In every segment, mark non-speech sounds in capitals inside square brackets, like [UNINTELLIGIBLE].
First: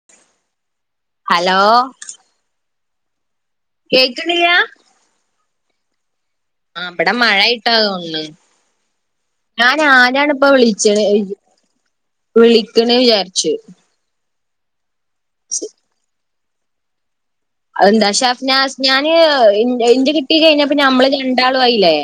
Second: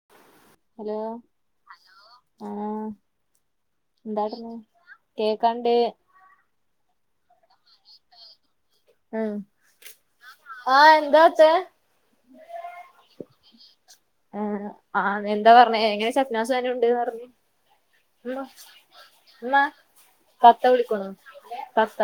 [INAUDIBLE] Hello hello ആ കേക്കണില്ല എന്താട്ട്ണ് കേക്കാണ്ട് ആ ബടെ മഴായിട്ടാ തോണ് ഉം ഞാനാരാണി പ്പ ആഹ് വിളിച്ച്ണെ എന്താത്തെ വിളിക്ക്‌ണെ വിചാരിച്ചു ആ ആ എന്താ ർഞ്ഞെ എങ്ങനെ ഷെഫ്നാസനു ണ്ട്ന്ന് പർഞ് അ എന്താ ശെഫ്നാസ് ഞാന് ന്റെ കിട്ടി കത്ത കഴിഞ്ഞപ്പൊ ഞമ്മള് വിളിക്കണു രണ്ടാളു ആയില്ലേ കത്ത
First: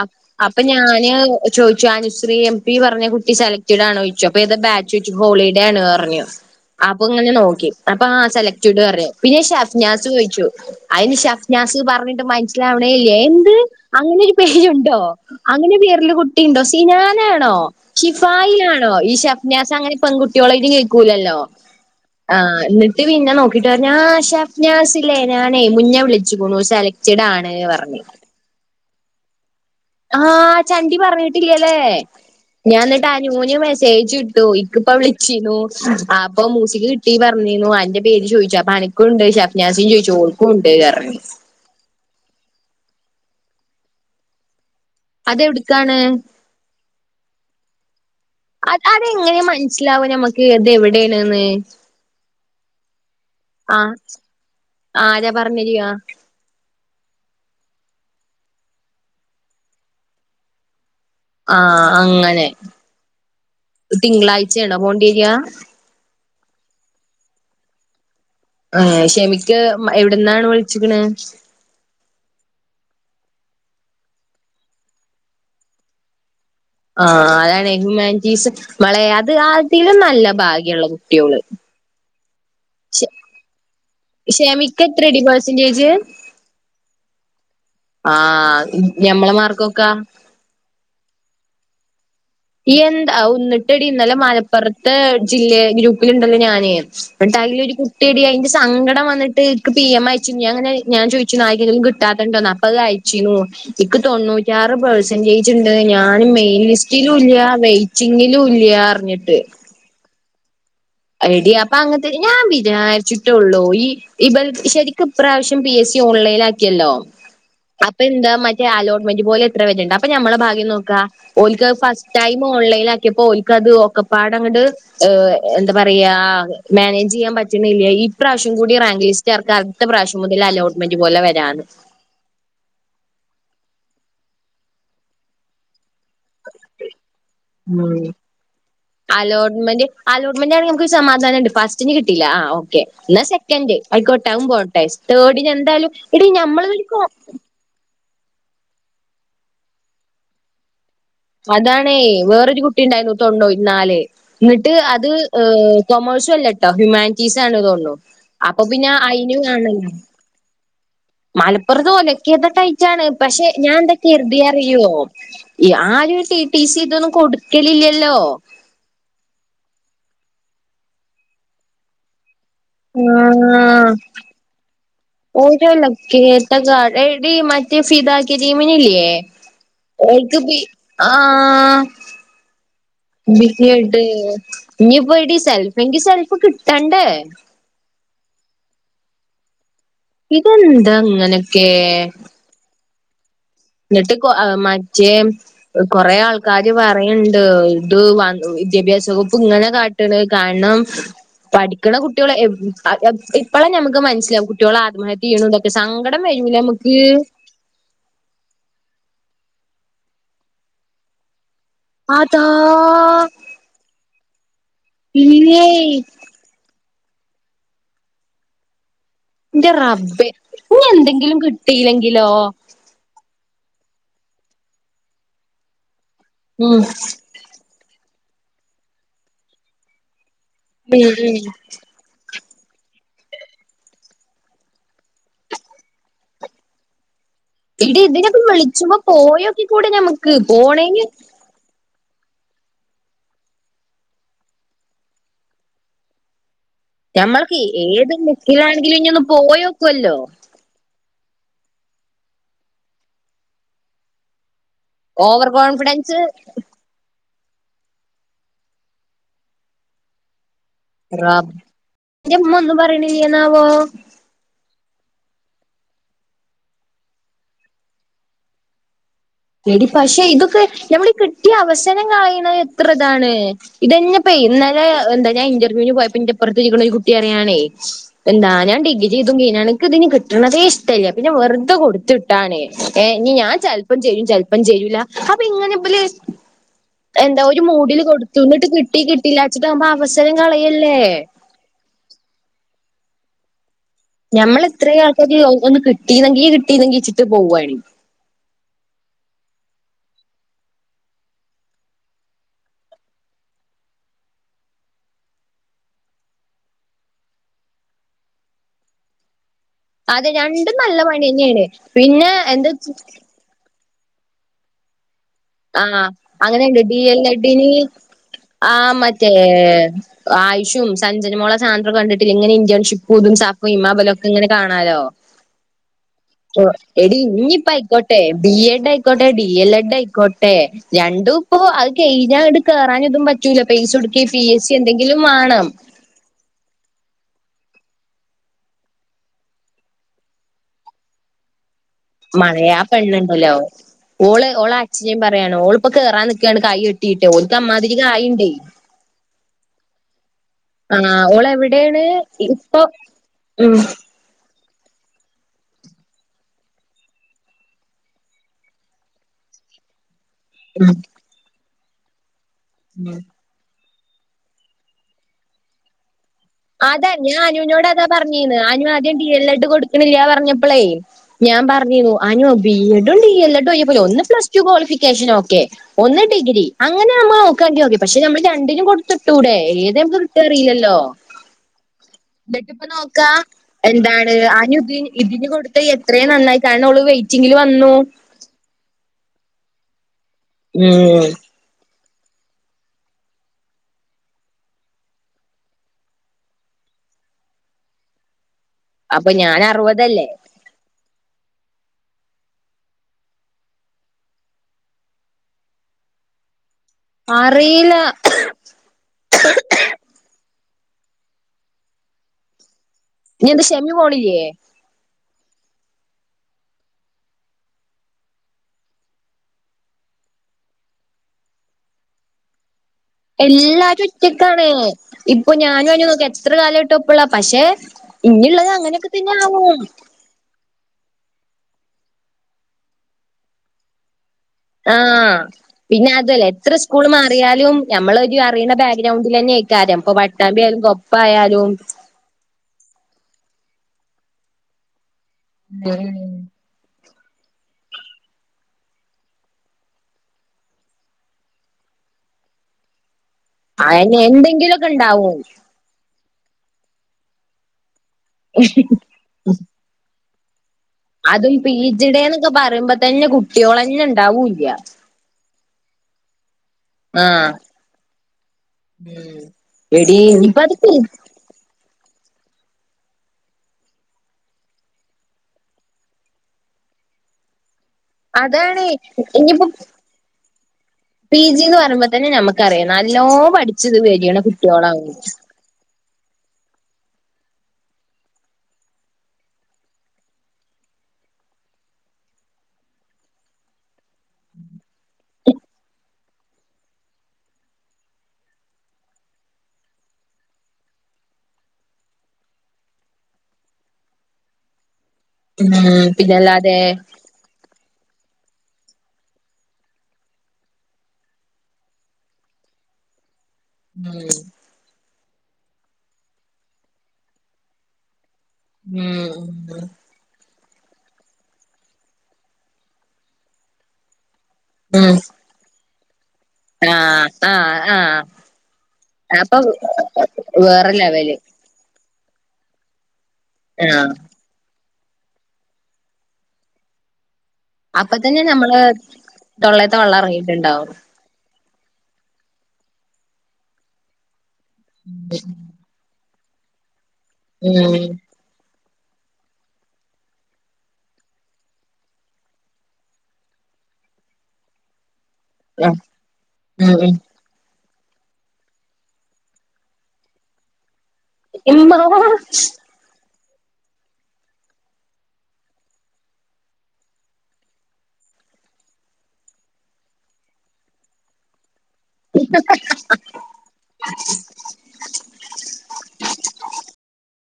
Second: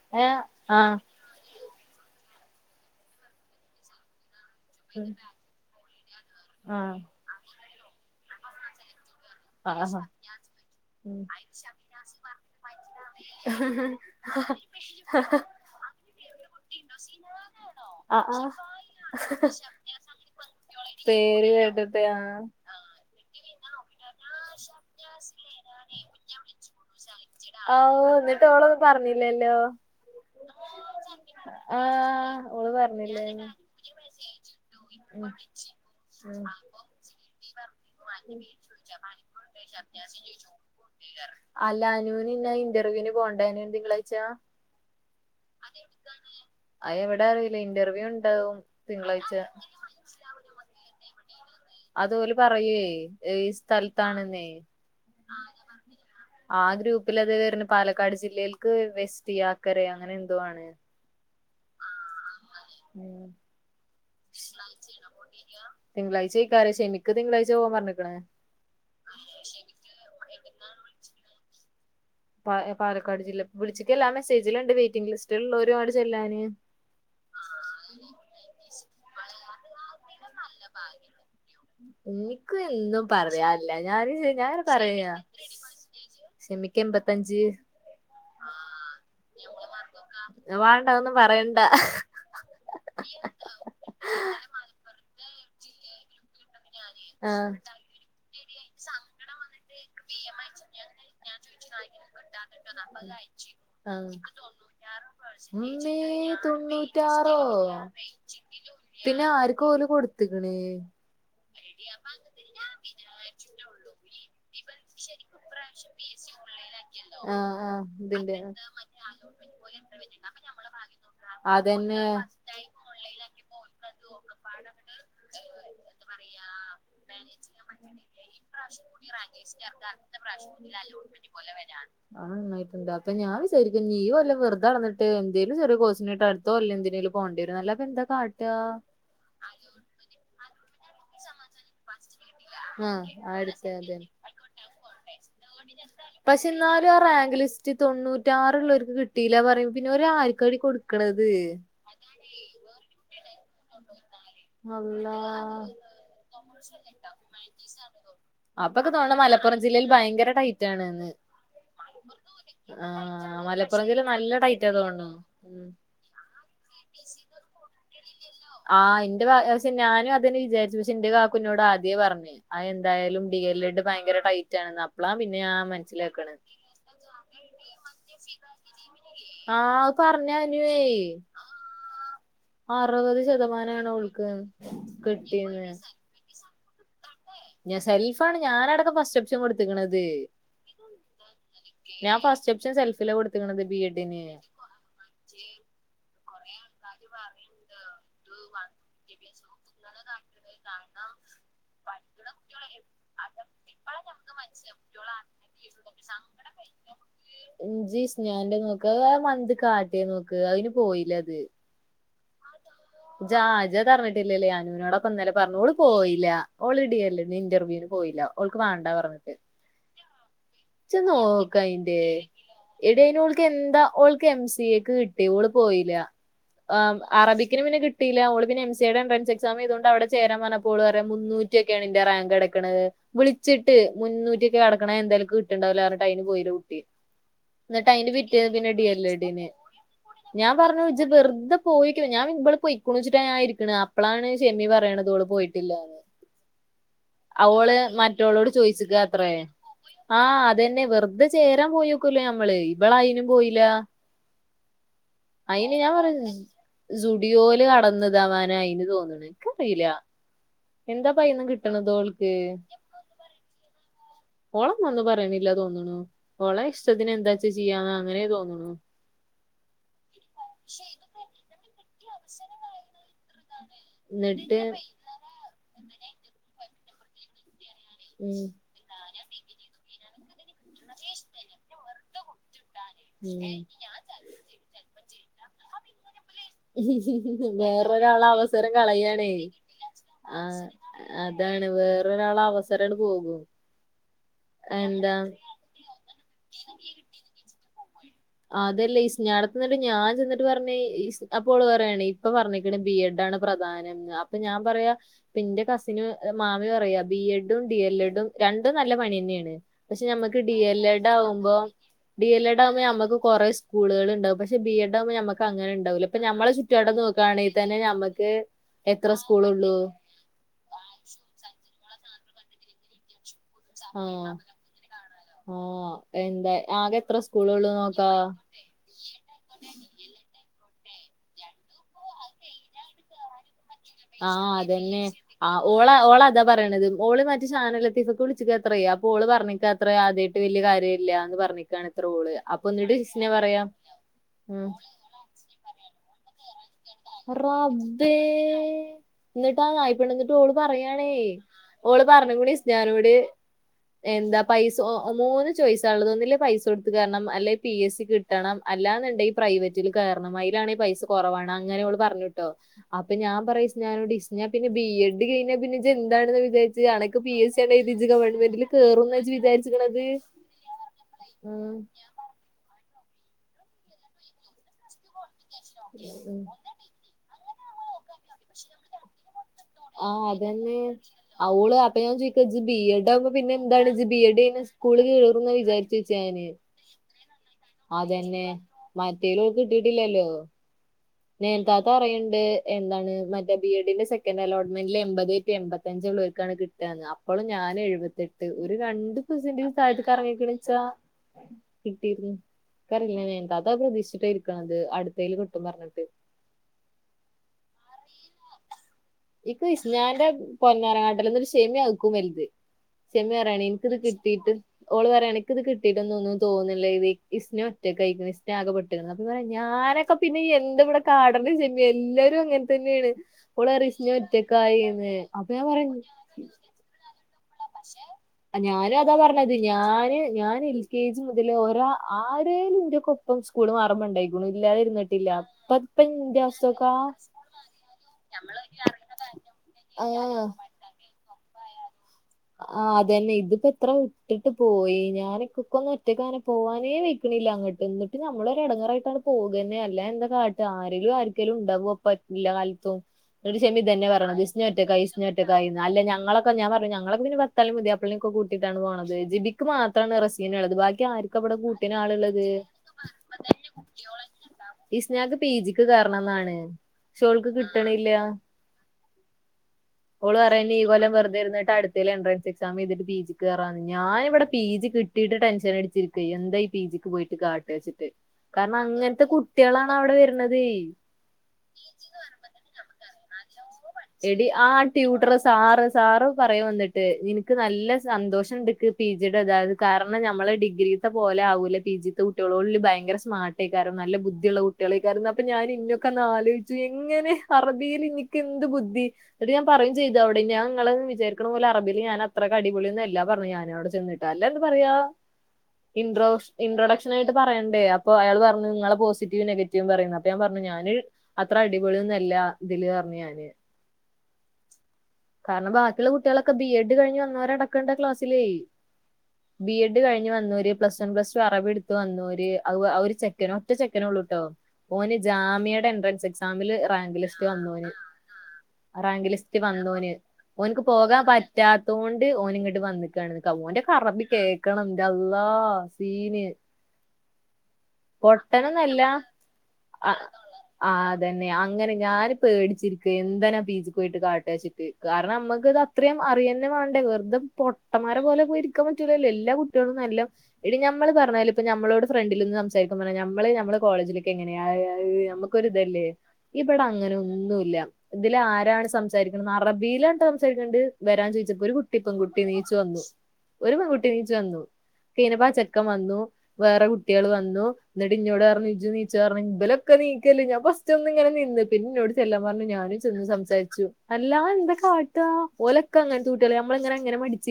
അപ്പ് ഏഹ് അപ്പൊ ആഹ് ഞാന് ചോയ്ച്ചു അനുശ്രീ എം പി പറഞ്ഞ കുട്ടി സെലക്ട് ക്റ്റ് ടാണോ ച്ചു അപ്പൊ ഏത ബാച്ച്ച്ചു ഹോളിഡേ ആണ് പർഞ്ഞു ആഹ് അപ്പൊങ്ങനെ നോക്കി അപ്പ ആ സെലക്ട്ഡ് ർയും പിന്നെ ഷ ആഹ് ഷഫ്നാസോയ്ച്ചു അയ്ന് ഷഫ്നാസ് പറഞ്ട്ട് മനസ്സിലാവ്ണേല്ല എന്ത് അങ്ങനൊരു പേരുണ്ടോ അങ്ങനെ ഒരു പേറല് കുട്ടി ഇണ്ടോ സിനാനാണോ? ആഹ് ആഹ് ഷിഫായിലാണോ ഈ ഷഫ്നാസ് അങ്ങനെ പെൺകുട്ടികളെ ആയിട്ട് കേൾക്കൂലല്ലോ പേര് കേട്ടിട്ട് ആഹ് എന്നി ട്ട് പിന്നെ നോക്കിട്ട് പറഞ്ഞു ആഹ് ഷ നാസില്ലേ ഞാനേ മുന്നേ വിളിച്ചിക്ക്ണു സെലക്റ്റഡ് ആണ് ഔ പറഞ്ഞ് എന്നിട്ട് ഓളത് പറഞ്ഞില്ലല്ലോ. ആഹ് ചണ്ടി പറഞ്ഞിട്ടില്യല്ലേ ആഹ് ഓള് ഞാൻ എന്നിട്ട് അനൂന് പറഞ്ഞില്ലേന്ന് മെസ്സേജ് ഇട്ടു ഇക്ക ഇപ്പ വിളിച്ചീനു ആഹ് അപ്പൊ മൂസിക്ക് [UNINTELLIGIBLE] തീ പറഞ്ഞീന്നു അന്റെ പേര് ചോദിച്ചു അപ്പ അനക്കുണ്ട് ഷഫ്നാസും ചോദിച്ചു ഓൾക്കും ഇണ്ട് പറഞ്ഞ്. അല്ല അനൂന് ഇന്ന് ഇന്റർവ്യൂന് പോണ്ടെ അനൂന് തിങ്കളാഴ്ച അത് അതെവിടുക്കാണ് എവിട്ക്കാണ് അത് എവിടെയാ അറിയൂല ഇന്റർവ്യൂ ഇണ്ടാവും തിങ്കളാഴ്ച ലാവോ ഞമക്ക് എത് എവിടെ ആണ്ന്ന്? അത് ഓല് പറയേ ഏത് ആഹ് സ്ഥലത്താണ്ന്നേ ആരാ പറഞ്ഞരിക [UNINTELLIGIBLE] ആ ഗ്രൂപ്പില് അത് വരണ് പാലക്കാട് ജില്ലയിൽക്ക് വെസ്റ്റ യാക്കര അങ്ങനെ എന്തോ ആണ്. ആഹ് അങ്ങനെ ഉം തിങ്കളാഴ്ചയാണോ പോണ്ടി വെരാ. തിങ്കളാഴച്ചയ്ക്കാരം ഷെമിക്ക് തിങ്കളാഴ്ച പോവാൻ പർഞ്ഞിക്ക്ണ്. ആഹ് ഷെമിക്ക് എവിടെന്നാണ് വിളിച്ചിക്ക്ണ്? പ ഏഹ് പാലക്കാട് ജില്ല വിളിച്ചിക്ക് എല്ലാ മെസേജിലിണ്ട് വെയിറ്റിങ് ലിസ്റ്റിലുള്ളോര് അങ്ങട് ചെല്ലാന്. ആഹ് അതാണേ ഹ്യൂമാനിറ്റീസ് മാളെ അത് അതിലും നല്ല ഭാഗ്യുള്ള കുട്ടിയോള്. എനിക്ക് എന്നും ക്ഷെ പറയാൻല്ല ഞാൻ ഞാൻ ക്ഷമിക്ക് പറയാ. എത്രടി പെർസെന്റേജ്? ഷെമിക്ക് എമ്പത്തഞ്ച് ആഹ് ഞമ്മടെ മാർക്കോക്കാ വാണ്ട അതൊന്നും പറയണ്ട എന്താ ഒന്നിട്ടടി ഇന്നലെ മലപ്പുറത്ത് ജില്ലെ ഗ്രൂപ്പിലുണ്ടല്ലോ ഞാന് എന്നിട്ട് ആഹ് അതിലൊരു കുട്ടിയെടി അതിന്റെ സങ്കടം വന്നിട്ട് പി എം അയച്ചി ഞാ അങ്ങനെ ഞാൻ ചോദിച്ചു ആര്ക്കെങ്കിലും കിട്ടാത്തതുണ്ടോന്ന്, അപ്പൊ അത് അയച്ചീന്നു. ഇക്ക് ആഹ് തൊണ്ണൂറ്റാറ് പെർസന്റേജ് ഇണ്ട് മ്മേ ഞാൻ മെയിൻ ലിസ്റ്റ് ലും തൊണ്ണൂറ്റാറോ ഇല്യ പിന്നെ വെയിറ്റിങ്ങിലുല്യാർഞ്ഞിട്ട് ഓല് ആർക്കോ കൊടുത്തിക്ക്ണ് എടി അപ്പ അങ്ങൻത്തെ ഞാൻ വിചാരിച്ചിട്ടോള്ളൂ ഈ ഇ ബൽ ശരിക്കും ഇപ്രാവശ്യം പി എസ് സി ഓൺലൈൻ ആക്കിയല്ലോ, ആഹ് ആഹ് അപ്പൊ എന്താ ഇതിന്റെ മറ്റേ അലോട്ട്മെന്റ് പോലെ ഇത്ര വരണിണ്ട്, അപ്പൊ ഞമ്മളെ ഭാഗ്യം നോക്കാ, ഓൽക്ക് അതന്നെ ഫസ്റ്റ് ടൈം ഓൺലൈനാക്കിയപ്പോ ഓൽക്കത് ഒക്കപ്പാടങ്ങ്ട് ഏഹ് എന്താ പറയാ മാനേജ് ചെയ്യാൻ പറ്റിണില്യ ഈ പ്രാവശ്യം കൂടി റാങ്ക് ലിസ്റ്റ് എർക അടുത്ത പ്രാവശ്യം മുതല് അലോട്ട്മെന്റ് പോലെ വരാന്ന്. ആത് നന്നായിട്ട്ണ്ട് അപ്പ ഞാ വിചാരിക്കും നീ വെല്ല വെറുതെ നടന്നിട്ട് എന്തേലും ചെറിയ കോഴ്സ് എന്നിട്ട് അടുത്തൊല്ലം എന്തിനേലും പോണ്ടി വെരും അല്ലാതെ ഇപ്പൊ ഉം എന്താ കാട്ടാ? അലോട്ട്മെന്റ് അലോട്ട്മെന്റ് ആണെങ്കി നമുക്ക് സമാധാനണ്ട് ഫസ്റ്റിന് കിട്ടയില്ല അഹ് ഓക്കെ ആഹ് എന്നാ അടുത്ത സെക്കന്റ് അതന്നെ ആയിക്കോ ട്ടെ അതും പോട്ടെ തേടിന് എന്തായാലും എടി പഷെ നമ്മള് എന്നാലും ആ റാങ്ക് ലിസ്റ്റ് തൊണ്ണൂറ്റാറുള്ളോർക്ക് കിട്ടിയില പറയും പിന്നെ ഓര് ആർക്കാടി കൊടു ക്കണത്? അതാണേ വേറൊരു കുട്ടിണ്ടായിരുന്നു തൊണ്ണൂറ്റിനാല് ഇന്നിട്ട് അത് ഏഹ് അള്ളാ കൊമേഴ്സ് അല്ലെട്ടോ ഹ്യൂമാനിറ്റീസാണ് തോന്നുണു അപ്പൊക്കെ തോന്നിണ് മലപ്പുറം ജില്ലയിൽ ഭയങ്കര ടൈറ്റ് ആണ്ന്ന്. മലപ്പൊറത്ത് ഒലക്കേത്ത ടൈറ്റാണ് ആഹ് പക്ഷെ മലപ്പുറം ഞാൻന്താ ജില്ല നല്ല കെരുതിയേ ടൈറ്റാ അറിയോ തോന്നുണു ഉം ഈ ആരും ഈ ടി ടി സി ഇതൊന്നും കൊടുക്കലില്യല്ലോ ആഹ് ഇന്റെ [UNINTELLIGIBLE] പഷെ ഞാനും അതെന്നെ വിചാരിച്ച് പഷെ ഇന്റെ കാക്കു ഇന്നോട് ആദ്യേ പറഞ്ഞ് ആ എന്തായാലും ഡി എൽ എഡ് ആഹ് ഭയങ്കര ടൈറ്റ് ആണ്ന്ന് അപ്പളാ പിന്നെ ഞാ മനസ്സിലാക്ക്ണ്. [UNINTELLIGIBLE] ടി മറ്റേ ഫിദ കെരീമിനില്ലേ ആഹ് അത് ഓൽക്ക് പി പറഞ്ഞനുവേ ആഹ് അറവത് ബിസി ആയിട്ട് ഇനിയിപ്പ എടി കിട്ടീന്ന് സെൽഫെങ്കി സെൽഫ് കിട്ടണ്ടേ ഞ സെൽഫാണ് ഞാനടക്ക ഫസ്റ്റോപ്ഷൻ കൊടുത്ത് ത്ത്ക്കണത് ഇതെന്താ ഇങ്ങനൊക്കെ? ഞാൻ ഫസ്റ്റോപ്ഷൻ സെൽഫിലാ കൊടുത്ത്ക്കണത് എന്നിട്ട് കൊ മറ്റേ കൊറെ ആൾ കാര് പറയണ്ട് ഇത് വ വിദ്യാഭ്യാസ വകുപ്പ് ഇങ്ങനെ കാട്ടണ് കാരണം പഠിക്ക്‌ണ കുട്ട്യോളെ എ മ് അ പ് ഇപ്പളാ ഞമ്മക്ക് മനസ്സിലാവും കുട്ട്യോള് ആത്മഹത്യ ചെയ്യണതും ഇതൊക് സങ്കടം വെരൂലെ അമ്മക്ക് ജിസ്നാന്റെ നോക്ക് ആഹ് അത് മന്ത് കാട്ടിയെ നോക്ക് അതിന് പോയില്ല അത് അതാ ഇജാ ഇജ് അത് അറിഞ്ഞിട്ടില്ലല്ലേ അനുനോടെക്കെ ഇന്നലെ പറഞ്ഞു ഇല്ലേ ഓള് പോയില്ല ഓള് ടിയല്ലേ ഇന്റർവ്യൂവിന് പോയില്ല ഓൾക്ക് വേണ്ടാ പറഞ്ഞിട്ട് ഇന്റെ റബ്ബെ ഇനി ഇജ്ജ് എന്തെങ്കിലും നോക്ക് അയിന്റെ കിട്ടിയിലെങ്കിലോ? എടി അയിന് ഓൾക്ക് എന്താ ഓൾക്ക് എം സി എക്ക് കിട്ടി ഓള് പോയില്ല ഉം ആഹ് അറബിക്കിന് പിന്നെ കിട്ടീല ഓള് പിന്നെ എം സി യെടെ എൻട്രൻ എക്സാം എയ്തോണ്ട് അവിടെ ചേരാന്ന് പറഞ്ഞപ്പ ഓള് പറയാ മുന്നൂറ്റിയൊക്കെയാണ് ഇന്റെ റാങ്ക് കെടക്കണെ വിളിച്ചിട്ട് മുന്നൂറ്റിയൊക്കെയാ കെടക്കണെ എന്തായാലും കിട്ട് ട്ടണ്ടാവില്ലാ പറഞ്ഞിട്ട് അയിന് പോയില്ല കുട്ടി ഇന്നിട്ട് എടി അയിന്റെ ഇതിനൊക്കെ പിറ്റേന്ന് പിന്നെ ഡി വിളിച്ചുമ്പോ എൽ എഡിന് പോയോക്കി കൂടെ ഞമ്മക്ക് ഞാൻ പറഞ്ഞു പോണെങ്കി ഇജ് വെറുതെ പോയിക്കില്ലെ ഞാൻ ഇവള് പൊയ്‌ക്കോളും വിചാരിച്ചിട്ടാ ഞാനിരിക്കണെ അപ്പളാണ് ഷെമി പറയണത് ഓള് പോയിട്ടില്ലാന്ന് ഞമ്മൾക്ക് ഏത് മറ്റോളോട് മുക്കിലാണെങ്കിലും ഇനി ഒന്ന് ചോയിച്ചിക്കാത്രേ പോയോക്ക് ആഹ് അതന്നെ വെറുതെ ചേരാൻ പോയോക്കല്ലോ നമ്മള് ഇവള് അയിനും പോയില്ലാ ഓവർ അയിന് ഞാൻ പറയ കോൺഫിഡൻസ് സ് സുഡിയോല് നടന്ന്താവാനാ അയിന് തോന്നണ് എനിക്കറിയില്ല എന്താ ഇപ്പയിന്ന് കിട്ടണത് ഓൾക്ക് ഇണീ എന്നാവോ ഓളും വന്നു പറയണില്ല തോന്നണു ഓളെ ഇഷ്ടത്തിന് എന്താച്ചാ ചെയ്യാന്ന് അങ്ങനെ തോന്നണു എടി പക്ഷെ ഇതൊക്കെ ഞമ്മളീ കിട്ടിയ അവസരം കളയണതെത്രതാണ് ഇതന്നെപ്പൊ ഈ എന്നിട്ട് ഇന്നലെ എന്താ ഞാൻ ഇന്റർവ്യൂന് പോയപ്പോ ഇന്റെപ്പർത്തിരിക്കണ ഒരു കുട്ടി പറയാണേ ഉം എന്താ ഞാൻ ഡിഗ്രി ഇതും കീഞ്ഞാണ് എനക്ക് ഇതിന് കിട്ടണതേ ഇഷ്ട്ടല്ല പിന്നെ വെറുതെ കൊടുത്തിട്ടാണ് ഏഹ് ഇനി ഞാൻ ഉം ചെലപ്പം ചേരും ചെലപ്പം ചേരുലാ അപ്പൊ ഇങ്ങനെ ഇബല് എന്താ ഒരു മൂടില് വേറൊരാളെ കൊടുത്തു ഇന്നിട്ട് അവസരം കിട്ടി കളയാണേ കിട്ടില്ലാച്ചിട്ട് ആകുമ്പോ അവസരം കളയല്ലേ ഇതാണ് വേറൊരാളെ അവസരാണ്ട് പോകും ഞമ്മള് ഇത്രയും എന്താ ആൾക്കാര് ഒന്ന് കിട്ടീന്നെങ്കിൽ കിട്ടീന്നെങ്കി ഇച്ചിട്ട് പോവാണ് അതെല്ലേ സ് ആടെ ചെന്നിട്ട് ഞാൻ ചെന്നിട്ട് പറഞ്ഞ് സ് അപ്പോ ഓള് പറയാണ് ഇപ്പ പറഞ്ഞക്കണ് ബി എഡ് ആണ് പ്രധാനന്ന് അപ്പൊ ഞാൻ പറയാ ഇപ്പെന്റെ കസിന് മാമി പറയാ ബി എഡും ഡി എൽ എഡും രണ്ടും നല്ല പണിയന്നെയാണ് പക്ഷെ അതെ ഞമ്മക്ക് ഡി രണ്ടും എൽ നല്ല എഡ് പണി ആകുമ്പോ തന്നെയാണ് ഡി പിന്നെ എൽ എഡ് എന്താ ആകുമ്പോ ഞമ്മക്ക് കൊറെ സ്കൂള്കള്ണ്ടാവും പക്ഷെ ബി എഡാകുമ്പോ ഞമ്മക്ക് ക്കങ്ങനെ ആഹ് ഉണ്ടാവൂല ഇപ്പൊ ഞമ്മളെ ചുറ്റു അങ്ങനെയുണ്ട് ഡി വട്ടത് എൽ നോക്കാണെങ്കി എഡിന് തന്നെ ഞമ്മക്ക് ആ എത്ര മറ്റേ സ്കൂളെ ഉള്ളൂ ആയുഷും സഞ്ചനമോള സാന്ദ്ര കണ്ടിട്ടില്ലേ ഇങ്ങനെ ഇന്റേൺഷിപ്പും ഇതും സാ [UNINTELLIGIBLE] ഇബലൊക്കെ ആഹ് ഇങ്ങനെ കാണാലോ ആഹ് എന്താ ഓഹ് ആകെ എടി എത്ര ഇനിയിപ്പ സ്കൂളുള്ളൂ നോക്കാ ആയിക്കോട്ടെ ഡി എഡ് ആയി ആയിക്കോട്ടെ ഡി എൽ എഡ് ആയിക്കോട്ടെ രണ്ടും ഇപ്പോ അത് കെഴിഞ്ഞാ ഇങ്ങട് കേറാനും ഇതും പറ്റ് റ്റൂല പേയിസ കൊടുക്കേ പി ആഹ് എസ് സി അതന്നെ എന്തെങ്കിലും ആഹ് വാണം ഓള് ഓള് അതാ പറയണത് ഓള് മറ്റെ [UNINTELLIGIBLE] വിളിച്ച്ക്കാത്രേയ് അപ്പോഓള് പറഞ്ഞിക്കാ അത്രേ ആദ്യായിട്ട് വെല്യ കാര്യല്ല ന്ന് പറഞ്ഞിക്കാണ്ത്രേ ഓള് മളെ ആ അപ്പൊന്നിട്ട് ജിസ്ന പെണ്ണുണ്ടല്ലോ പറയാ ഓള് ഉം ഓളെ [UNINTELLIGIBLE] പറയാണ് ഓളിപ്പോ കേറാൻ നിക്കാണ് കായി കെട്ടീട്ട് ഓക്ക് അമ്മാതിരി കായിണ്ടേയ് ഇന്നിട്ട് ആഹ് ഇയിപ്പെണ്ണ് എന്നിട്ട് ഓള് പറയാണേ ആഹ് ഓള് ഓള് എവിടെയാണ് പറഞ്ഞ് കൂടി ഇപ്പൊ ഇസ്‌നാനോട് ഉം എന്താ പ് പൈസ ഒ മൂന്ന് ചോയ്സാളളത് ഒന്നില്ലെ പൈസ കൊടുത്ത് കേറണം അല്ലെ പി എസ് സി കിട്ടണം അല്ലാന്ന്ണ്ടെ ഈ പ്രൈവറ്റില് കേറണം [UNINTELLIGIBLE] ലാണെപൈസ കൊറവാണ് അങ്ങനെ ഓള് പറഞ്ഞുട്ടോ അപ്പ ഉം ഞാൻ പറയ് ഞാനോടി ഇസ്നപിന്നെ ബി എഡ് കഴിഞ്ഞ പിന്നെ എന്താണെന്ന് വിജാരി അതാ ഞാൻ അനുനോട് അതാ പറഞ്ഞീന്ന് അനു ആദ്യം കേറുംന്നാ ഡി ഇജ്ജ് എൽ എഡ് വിചാരിച്ച്ക്ക്ണത് കൊടുക്കണില്ല പറഞ്ഞപ്പളേ ഞാൻ ഉം പറഞ്ഞീന്നു അനോ ബി എഡും ഡി എൽ ഡും ആയ്പോയി ഒന്ന് പ്ലസ് ടു ക്വാളിഫിക്കേഷൻ ഓക്കെ ഒന്ന് ഉം ഡിഗ്രി അങ്ങനെ ആമാ [UNINTELLIGIBLE] ഓക്കാണെങ്കി ഓക്കെ പക്ഷെ നമ്മള് രണ്ടിനും കൊടുത്ത്ട്ടൂടെ ഏത് മ്മക്ക് റിട്ടറില്ലല്ലോ ഔള് അപ്പയോ [UNINTELLIGIBLE] ഞൻ ചോയ് ഇന്നട്ട്പ്പാനോക്കാ എന്താണ് എഡ് കഴിഞ്ഞാ അനു ഇത് സ്കൂള് ഇതിനു കേറുംന്നാ കൊടുത്ത വിചാരിച്ചോയ്ച്ച് എത്രെ ഞാന് നന്നായി കാരണം ഓള് വെയ്റ്റ് റ്റിങ്ങിൽ വന്നു മറ്റേലുഓക് കിട്ടിയിട്ടില്ലല്ലോ നേ നേന് താത്തറിയ്ണ്ട് എന്താണ് മറ്റേ ബി എഡിന്റെ സെക്കൻഡ് അലോട്ട്മെന്റിൽ എൺപത് റ്റു എൺപത്തഞ്ച് ള്ളോൽക്കാണ്കിട്ട് [UNINTELLIGIBLE] അപ്പളും ഞാൻ എഴുപത്തെട്ട് ഒരു രണ്ടു അപ്പൊ ഞാൻ പെഴ്സന്റേജ് തായ്ത്ക്ക് അറുപതല്ലേ അറങ്ങീക്ക്ണ്ച്ചാ കിട്ടീനിം ക്കറീല നൈൻതാത്ത അത് പ്രതീഷിച്ചിട്ടായിരിക്ക്ണത് അടുത്തേൽ കിട്ടും പറഞ്ഞിട്ട് അറീല [UNINTELLIGIBLE] ഇക്കഇസ്നാന്റെം പൊന്നാരംങ്ങാട്ടല് ന്നട്ട് ഷെമിഔക്കും വലുത് ഇനി ക്ഷെമിറയാണ് എന്താ ഷെമി എനിക്കിത് പോണില്ലേ കിട്ടീട്ട് ഓള്റയാണ് ഇക്ക്ത് കിട്ടീട്ടൊന്നും ഒന്നുംതോന്നില്ല [UNINTELLIGIBLE] ഇസ്ന ഒറ്റക്കയ്ക്ക്ണ് ഇസ്ന ആകെപ്പെട്ട് ട്ട്ര്ന്ന് അപ്പ [UNINTELLIGIBLE] ഞാനൊക്കെ പിന്നെ എന്ത് വ്ടെ കാടെന്റെ ഷെമിയെ എല്ലാരും അങ്ങനെ തന്നെയാണ് ഓള് പറയും ഇസ്ന എല്ലാരുംറ്റക്കാണ് ഒറ്റക്കായിന്ന് അപ്പൊ ഇപ്പൊ ഞാൻ ഞാനും അനുഒക്കെ എത്ര കാലായിട്ട് ഒപ്പള്ള പഷേ പഷേഞാനും അതാ പറഞ്ഞത് ഞാന് ഞാന് എല് കെജിമുതല് ഒരൊ ആര് ന്റെക്കൊപ്പം സ്കൂള് മാറുമ്പോണ്ടായിനി ആ പിന്നെ അതുംല്ല എത്ര അവസ്ഥൊക്കെ സ്കൂള് മാറിയാലും നമ്മളൊരു അറീയ്ണ ബേക്ഗ്രൗണ്ടിൽ ന്നെയി കാരം ഇപ്പൊ ആഹ് പട്ടാമ്പിയാലും കൊപ്പായാലും ആ അതെന്നെ ഇതിപ്പോ എത്ര വിട്ടിട്ട് പോയി ഞാനൊക്ക്ക്കൊ ഒറ്റക്കാങനെ പോവാനേ വെയ്ക്ക്ണില്ല അങ്ങട്ട് ന്നട്ട് നമ്മളൊരെടങ്ങേറായിട്ടാണ് പോകുന്നെ അല്ലാതെ എന്താ കാട്ടാ ആരെങ്കിലും ആർ ഒരിക്കലും ഉണ്ടാവൊ പ ഇല്ലകാലത്തും ന്നൊട്ഷെമി തെന്നെ അയെന്നെ പറീണത് എന്തെങ്കിലൊക്കെ ഇസ്നറ്റക്കായി ഇണ്ടാവും ഇസ്നറ്റക്കായിന്ന് ന്നാലേ ഞങ്ങളക്കെ ഞാൻ പറഞ്ഞു ഞങ്ങളൊക്കെ പത്താലും മുതിയാപ്പിളിനെം കൂട്ടിട്ടാണ് പോണത് ജ്ബി ക്ക് മാത്രമാണ് റസീനള്ളത് ബാക്കി അതും യ്ക്കാരിക്കാബ്ടെ പി കൂട്ടിന് ജി ആള് ഡേ ള്ളത് എന്നൊക്കെ പറയുമ്പോ തന്നെ കുട്ടിയോളെന്നെ ഇണ്ടാവൂല്ല [UNINTELLIGIBLE] ഇസ് നാക്ക് പി ജിക്ക് കേറണന്നാണ് ക്ഷൊ ആഹ് ഓൾക്ക് കിട്ട്ണില്ലൃ എടീ ഇനിയിപ്പ ഓള്റയാ അത് ന്നേ ഈ കൊല്ലം വെറുതെരുന്നിട്ട് അടു തേൽഎൻട്രൻസ് എക്സാംയ്തീട്ട് പി ജി കേറാന്ന് ഞാനിവ്ടെ പി ജി കിട്ടീട്ട് ടെൻഷനടിച്ചിരി ക്ക് എന്താഈ പി ജിക്ക് പോയിട്ട് കാട്ടാച്ചിട്ട് കാരണം അതാണ് അങ്ങൻതെ ഇനിയിപ്പോ കുട്ടികളാണവ്ടെ വര്ണതേ പി ജിന്ന് പറയുമ്പോ തന്നെ ഞമ്മക്കറിയാം നല്ലോം പഠിച്ച് ത് വെരൃണ എടി ആ കുട്ടിയോളാവും ട്യൂട്ടർ സാറ് സാറ് പറയാവന്ന്ട്ട് നിക്ക് നല്ല സന്തോഷണ്ട് ഇക്ക് പി ജിയിടെ അതാത് കാരണം ഞമ്മളെ ഡിഗ്രീത്തെ പോലെ ആവൂല പി ജിത്തെ കുട്ടിയോള്ഓൺലി ഭയങ്കര സ്മാർട്ടേകാരം നല്ല ബുദ്ധിയുള്ള കു കുട്ടേളേക്കാരംന്നു അപ്പൊ ഞാൻ ഇന്നക്കൊന്ന് ആലോച്ചു എങ്ങനെ അറബിയിൽ നിക്ക് എന്ത് ബുദ് ദ്ദി ന്നെട്ട് ഞാൻ പറയും ചെയ്തു അവ്ടെ ഞാന് ഇങ്ങളൊന്നും വിജാരിക്ക്ണ പോലെ അറബീൽ ഞാൻ അത്രക് അടിപൊളി ഒന്നും അല്ലാ പറഞ്ഞു ഞാന് അവ്ടെ ചെന്നി തലെന്ത് പറയാ ഉം ഇൻട്രൊസ് പിന്നല്ലാതെ ഇൻട്രൊഡക്ഷനായിട്ട് ട്ട് പറയണ്ടേ അപ്പോ അയാൾ പറഞ്ഞു ങ്ങളെ പോസിറ്റീവ് നെഗറ്റീവ് പറയിംന്ന് അപ്പൊ ഞാൻ പറഞ്ഞു ഞാന് അത്ര അടിപൊളിന്നല്ല തില്റഞ്ഞു ഞാന് മ് കാരണം ബാക്കിയുള്ള കുട്ടികളൊക്കെ ബി എഡ് കഴിഞ്ഞ് വന്നോരടക്കണ്ട് ക്ലാസില് ഉം ബിഎഡ് കഴി നിവന്നോര് പ്ലസ് വൺ പ്ലസ് ടു അറബിട്ത്ത് വന്നോര് ഔ ഒരു ചെക്കന് ഒറ്റ ചെക്കനോ ഉള്ളൂട്ടോ ഉം ഓന് ജാമ്യയ്ടെ എൻട്രൻസ് എക്സാമില് റാങ്ക് ആഹ് ലിസ്റ്റ് ആഹ് വന്നോന് ആഹ് റാങ്ക് അപ്പൊ ലിസ്റ്റ് വന്നോന് ഓന്ക്ക് വേറെ പോകാൻ ലെവല് പറ്റ പറ്റാതോണ്ട് ഓൻ ഇങ്ങട്ട് വന്നകാണ് ആഹ് ഓന്റെകറബി കേ ക്കണം ന്റെള്ളാ സീന് അപ്പൊ തന്നെ നമ്മള് പൊട്ടനൊന്നല്ല തൊള്ളേത്തെ അ വെള്ളം എറങ്ങിട്ടുണ്ടാവും ആ തന്നെ അങ്ങനെ ഞാൻ പേടിച്ചിരിക്ക എന്തനാ പീജിക്കോയിട്ട് കാട്ടാച്ചിട്ട് കാരണം നമ്ക്ക് ത് അ ഇത്രയും അറിയന്ന വേണ്ടേ വെറുതെ ഉം പൊട്ടന്മാരെ പോലെ പോയിരിക്കാൻ പറ്റൂലല്ലോ എല്ലാ കുട്ടികളും നല്ല എടി നമ്മള് പറഞ്ഞാല് ഇപ്പ നമ്മളോട് ഫ്രണ്ടിൽ നിന്ന് സംസാരിക്കുമ്പോല നമ്മള് ഞമ്മള കോളേജിലൊക്കെ എങ്ങനെയാ ഉം ക്കൊരിതല്ലേ ഇവിടെ ഉം അങ്ങന ഉം ഒന്നൂല്ല ഇതില ആ ലാണ് സംസാരിക്കുന്നത് അറബിയിലാട്ടോ സംസാരിക്കണ്ട് വരാൻ ചോദിച്ചപ്പോ ഒരു കുട്ടി ഇമ്മാ പെൺകുട്ടി എണീച്ചു വന്നു ഒരു പെൺകുട്ടി എണീച്ച് വന്നു കീനപ്പാ [UNINTELLIGIBLE] ചെക്കൻ വന്നു വേറെ കുട്ടികളു വന്നു എന്നിട്ടെന്നോട് അറഞ്ഞു നിജു നീച്ച എന്തേലൊക്കെ നീക്കലു ഞാ ഫസ് ന്ന് ഇങ്ങനെ നിന്ന് പിന്നെ എന്നോട് ചെല്ലാൻ പറഞ്ഞു ഞാനും ചെന്ന് സംസാ സംസാരിച്ചു അല്ലാ എന്താ കാട്ടാ ഓലൊക്കെ അങ്ങനെ തൂട്ടിയല്ലേ [UNINTELLIGIBLE] നമ്മളങ്ങനെ മടി